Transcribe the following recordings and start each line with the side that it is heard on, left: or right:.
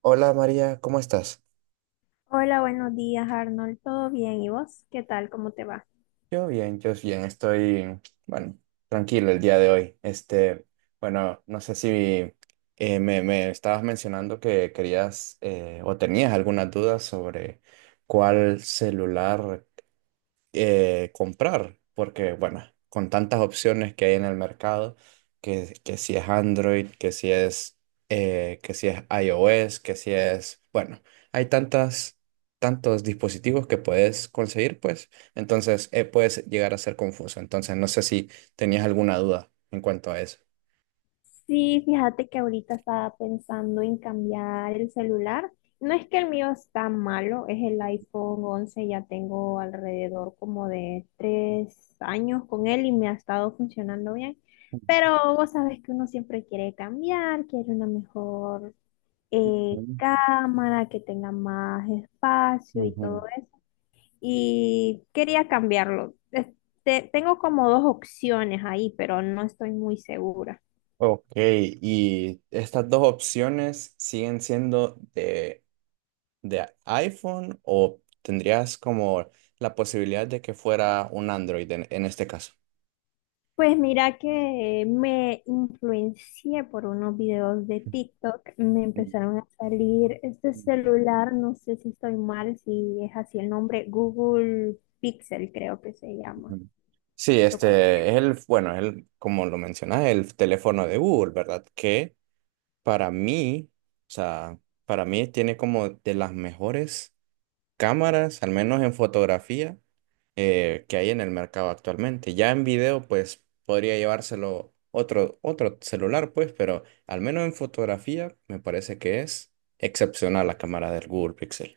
right: Hola María, ¿cómo estás?
left: Hola, buenos días, Arnold. ¿Todo bien? ¿Y vos? ¿Qué tal? ¿Cómo te va?
right: Yo bien, estoy, bueno, tranquilo el día de hoy. Este, bueno, no sé si me estabas mencionando que querías o tenías algunas dudas sobre cuál celular comprar, porque bueno, con tantas opciones que hay en el mercado, que si es Android, que si es iOS, que si es, bueno, hay tantas, tantos dispositivos que puedes conseguir, pues, entonces puedes llegar a ser confuso. Entonces, no sé si tenías alguna duda en cuanto a eso.
left: Sí, fíjate que ahorita estaba pensando en cambiar el celular. No es que el mío está malo, es el iPhone 11, ya tengo alrededor como de 3 años con él y me ha estado funcionando bien. Pero vos sabes que uno siempre quiere cambiar, quiere una mejor
right: Ujú,
left: cámara, que tenga más espacio y
right: ujú.
left: todo, y quería cambiarlo. Este, tengo como dos opciones ahí, pero no estoy muy segura.
right: Ok, y estas dos opciones siguen siendo de iPhone o tendrías como la posibilidad de que fuera un Android en este caso?
left: Pues mira que me influencié por unos videos de TikTok, me
right: Ujú,
left: empezaron a salir este celular, no sé si estoy mal, si es así el nombre, Google Pixel creo que se llama.
right: ujú. Sí,
left: Lo con-
right: este es el, bueno, es el, como lo mencionas, el teléfono de Google, ¿verdad? Que para mí, o sea, para mí tiene como de las mejores cámaras, al menos en fotografía, que hay en el mercado actualmente. Ya en video, pues podría llevárselo otro celular, pues, pero al menos en fotografía me parece que es excepcional la cámara del Google Pixel.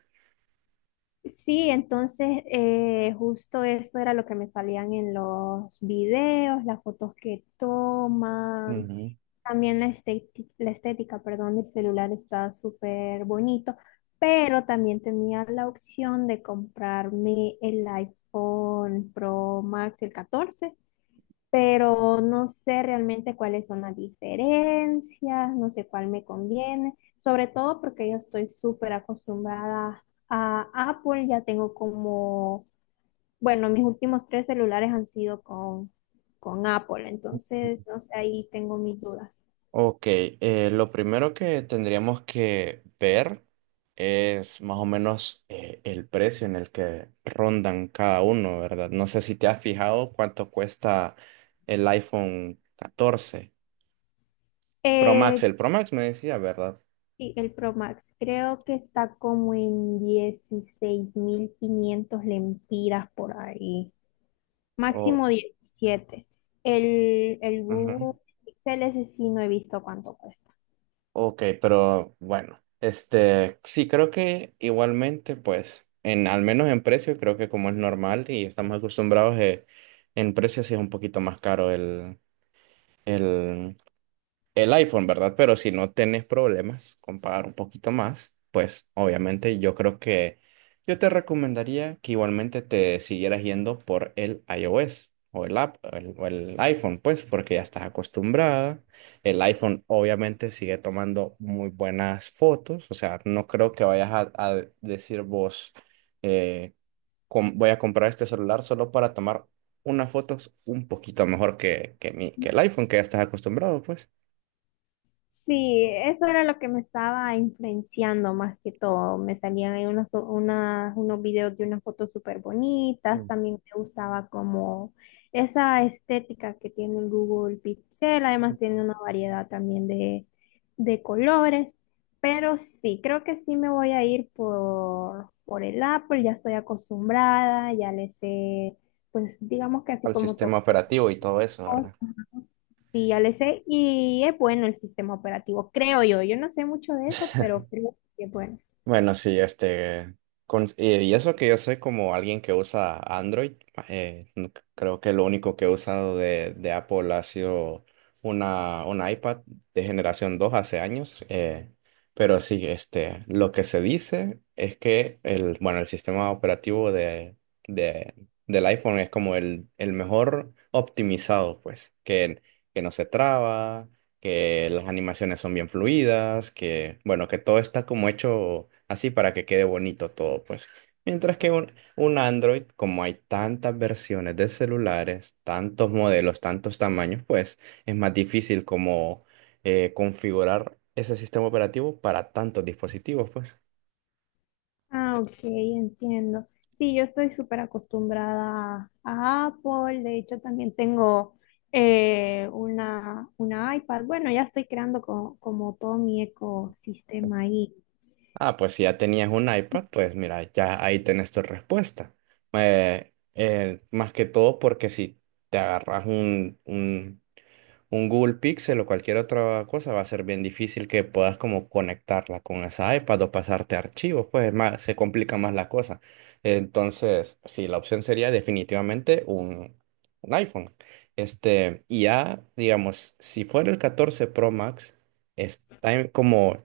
left: Sí, entonces justo eso era lo que me salían en los videos, las fotos que toman.
right: Ujú.
left: También la estética, perdón, del celular está súper bonito, pero también tenía la opción de comprarme el iPhone Pro Max, el 14, pero no sé realmente cuáles son las diferencias, no sé cuál me conviene, sobre todo porque yo estoy súper acostumbrada a Apple, ya tengo como, bueno, mis últimos tres celulares han sido con Apple, entonces, no sé, ahí tengo mis dudas.
right: Ok, lo primero que tendríamos que ver es más o menos el precio en el que rondan cada uno, ¿verdad? No sé si te has fijado cuánto cuesta el iPhone 14 Pro Max.
left: Eh,
right: El Pro Max me decía, ¿verdad?
left: sí, el Pro Max creo que está como en 16,500 lempiras por ahí,
right: O,
left: máximo 17. El
right: ujú.
left: Google Pixel ese sí no he visto cuánto cuesta.
right: Ok, pero bueno, este, sí, creo que igualmente, pues, en, al menos en precio, creo que como es normal y estamos acostumbrados, en precio sí es un poquito más caro el, el iPhone, ¿verdad? Pero si no tenés problemas con pagar un poquito más, pues obviamente yo creo que yo te recomendaría que igualmente te siguieras yendo por el iOS o el app o el iPhone, pues porque ya estás acostumbrada. El iPhone obviamente sigue tomando muy buenas fotos, o sea, no creo que vayas a decir vos, eh, voy a comprar este celular solo para tomar unas fotos un poquito mejor que el iPhone que ya estás acostumbrado, pues.
left: Sí, eso era lo que me estaba influenciando más que todo. Me salían ahí unos videos de unas fotos súper bonitas. También me gustaba como esa estética que tiene el Google Pixel. Además tiene una variedad también de colores. Pero sí, creo que sí me voy a ir por el Apple. Ya estoy acostumbrada, ya le sé, pues digamos que así
right: Al
left: como
right: sistema operativo y todo eso,
left: todo.
right: ¿verdad?
left: Sí, ya le sé. Y es bueno el sistema operativo, creo yo. Yo no sé mucho de eso, pero creo que es bueno.
right: Bueno, sí, este, y eso que yo soy como alguien que usa Android, creo que lo único que he usado de Apple ha sido una, un iPad de generación 2 hace años, pero sí, este, lo que se dice es que el, bueno, el sistema operativo de, de- del iPhone es como el mejor optimizado, pues, que no se traba, que las animaciones son bien fluidas, que, bueno, que todo está como hecho así para que quede bonito todo, pues. Mientras que un Android, como hay tantas versiones de celulares, tantos modelos, tantos tamaños, pues es más difícil como configurar ese sistema operativo para tantos dispositivos, pues.
left: Ah, ok, entiendo. Sí, yo estoy súper acostumbrada a Apple. De hecho, también tengo una iPad. Bueno, ya estoy creando como todo mi ecosistema ahí.
right: Ah, pues si ya tenías un iPad, pues mira, ya ahí tenés tu respuesta. Más que todo porque si te agarras un Google Pixel o cualquier otra cosa va a ser bien difícil que puedas como conectarla con esa iPad o pasarte archivos, pues es más, se complica más la cosa. Entonces, sí, la opción sería definitivamente un iPhone. Este, y ya, digamos, si fuera el 14 Pro Max, está como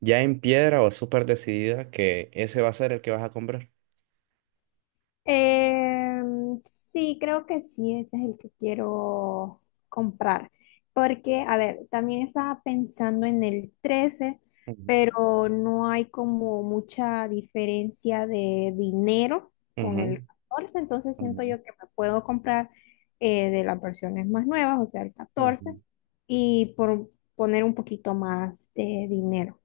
right: ya en piedra o súper decidida que ese va a ser el que vas a comprar.
left: Em, sí, creo que sí, ese es el que quiero comprar. Porque, a ver, también estaba pensando en el 13,
right: Ujú,
left: pero no hay como mucha diferencia de dinero con
right: ujú,
left: el 14, entonces siento yo que me puedo comprar de las versiones más nuevas, o sea, el
right: ujú,
left: 14,
right: ujú.
left: y por poner un poquito más de dinero.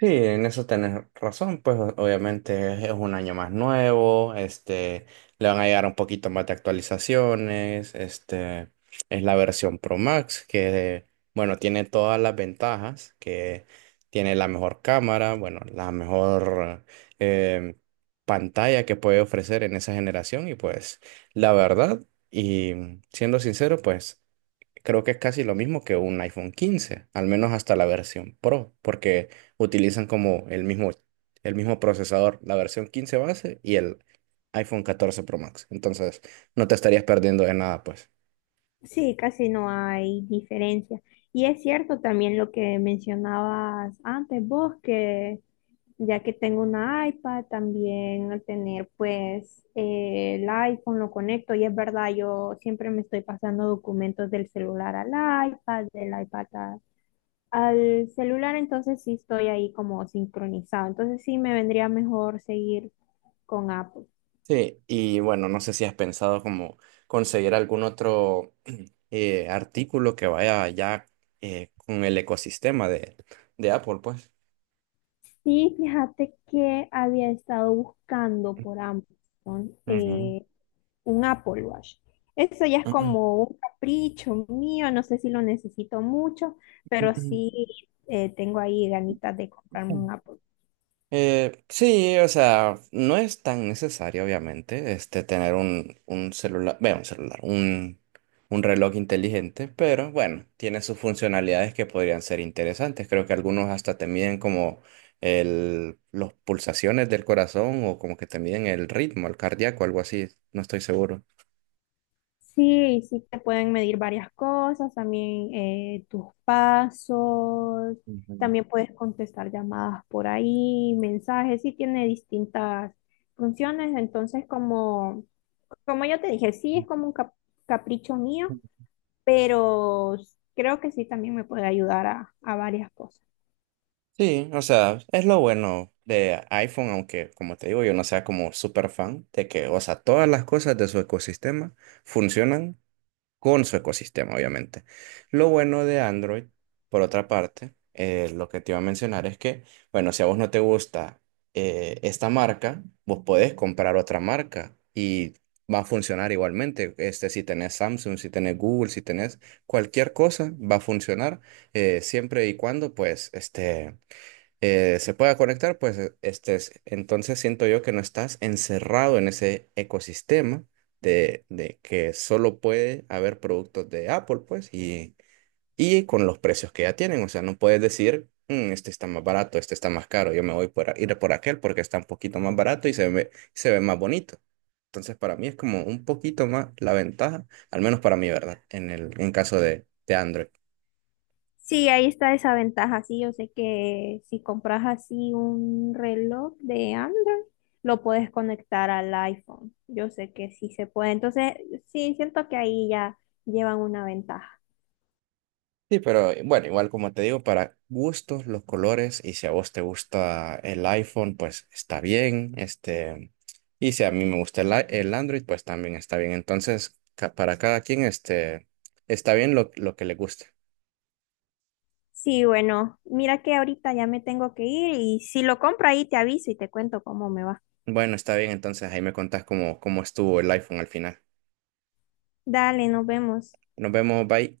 right: Sí, en eso tenés razón, pues obviamente es un año más nuevo, este, le van a llegar un poquito más de actualizaciones, este, es la versión Pro Max que, bueno, tiene todas las ventajas, que tiene la mejor cámara, bueno, la mejor eh, pantalla que puede ofrecer en esa generación y pues la verdad, y siendo sincero, pues creo que es casi lo mismo que un iPhone 15, al menos hasta la versión Pro, porque utilizan como el mismo procesador, la versión 15 base y el iPhone 14 Pro Max. Entonces, no te estarías perdiendo de nada, pues.
left: Sí, casi no hay diferencia. Y es cierto también lo que mencionabas antes vos, que ya que tengo una iPad, también al tener pues el iPhone lo conecto y es verdad, yo siempre me estoy pasando documentos del celular al iPad, del iPad al celular, entonces sí estoy ahí como sincronizado. Entonces sí me vendría mejor seguir con Apple.
right: Sí, y bueno, no sé si has pensado como conseguir algún otro artículo que vaya ya con el ecosistema de Apple, pues.
left: Sí, fíjate que había estado buscando por Amazon.
right: Ujú.
left: Un Apple Watch. Eso ya es como un capricho mío, no sé si lo necesito mucho, pero sí tengo ahí ganitas de comprarme un Apple.
right: Sí, o sea, no es tan necesario, obviamente, este, tener un celular, bueno, un celular, un reloj inteligente, pero bueno, tiene sus funcionalidades que podrían ser interesantes. Creo que algunos hasta te miden como el, las pulsaciones del corazón o como que te miden el ritmo, el cardíaco, algo así, no estoy seguro.
left: Sí, sí te pueden medir varias cosas, también tus pasos,
right: Ujú.
left: también puedes contestar llamadas por ahí, mensajes, sí tiene distintas funciones, entonces como ya te dije, sí es como un capricho mío, pero creo que sí también me puede ayudar a varias cosas.
right: Sí, o sea, es lo bueno de iPhone, aunque como te digo, yo no sea como súper fan de que, o sea, todas las cosas de su ecosistema funcionan con su ecosistema, obviamente. Lo bueno de Android, por otra parte, lo que te iba a mencionar es que, bueno, si a vos no te gusta esta marca, vos podés comprar otra marca y va a funcionar igualmente. Este, si tenés Samsung, si tenés Google, si tenés cualquier cosa, va a funcionar siempre y cuando, pues, este se pueda conectar, pues estés. Entonces siento yo que no estás encerrado en ese ecosistema de que solo puede haber productos de Apple, pues, y con los precios que ya tienen. O sea, no puedes decir, "Mm, este está más barato, este está más caro, yo me voy por, ir por aquel porque está un poquito más barato y se ve más bonito. Entonces, para mí es como un poquito más la ventaja, al menos para mí, ¿verdad? En el, en caso de Android.
left: Sí, ahí está esa ventaja. Sí, yo sé que si compras así un reloj de Android, lo puedes conectar al iPhone. Yo sé que sí se puede. Entonces, sí, siento que ahí ya llevan una ventaja.
right: Sí, pero bueno, igual como te digo, para gustos, los colores, y si a vos te gusta el iPhone, pues está bien, este, y si a mí me gusta el, el Android, pues también está bien. Entonces, para cada quien, este, está bien lo que le guste.
left: Sí, bueno, mira que ahorita ya me tengo que ir y si lo compro ahí te aviso y te cuento cómo me va.
right: Bueno, está bien, entonces ahí me contás cómo, cómo estuvo el iPhone al final.
left: Dale, nos vemos.
right: Nos vemos, bye.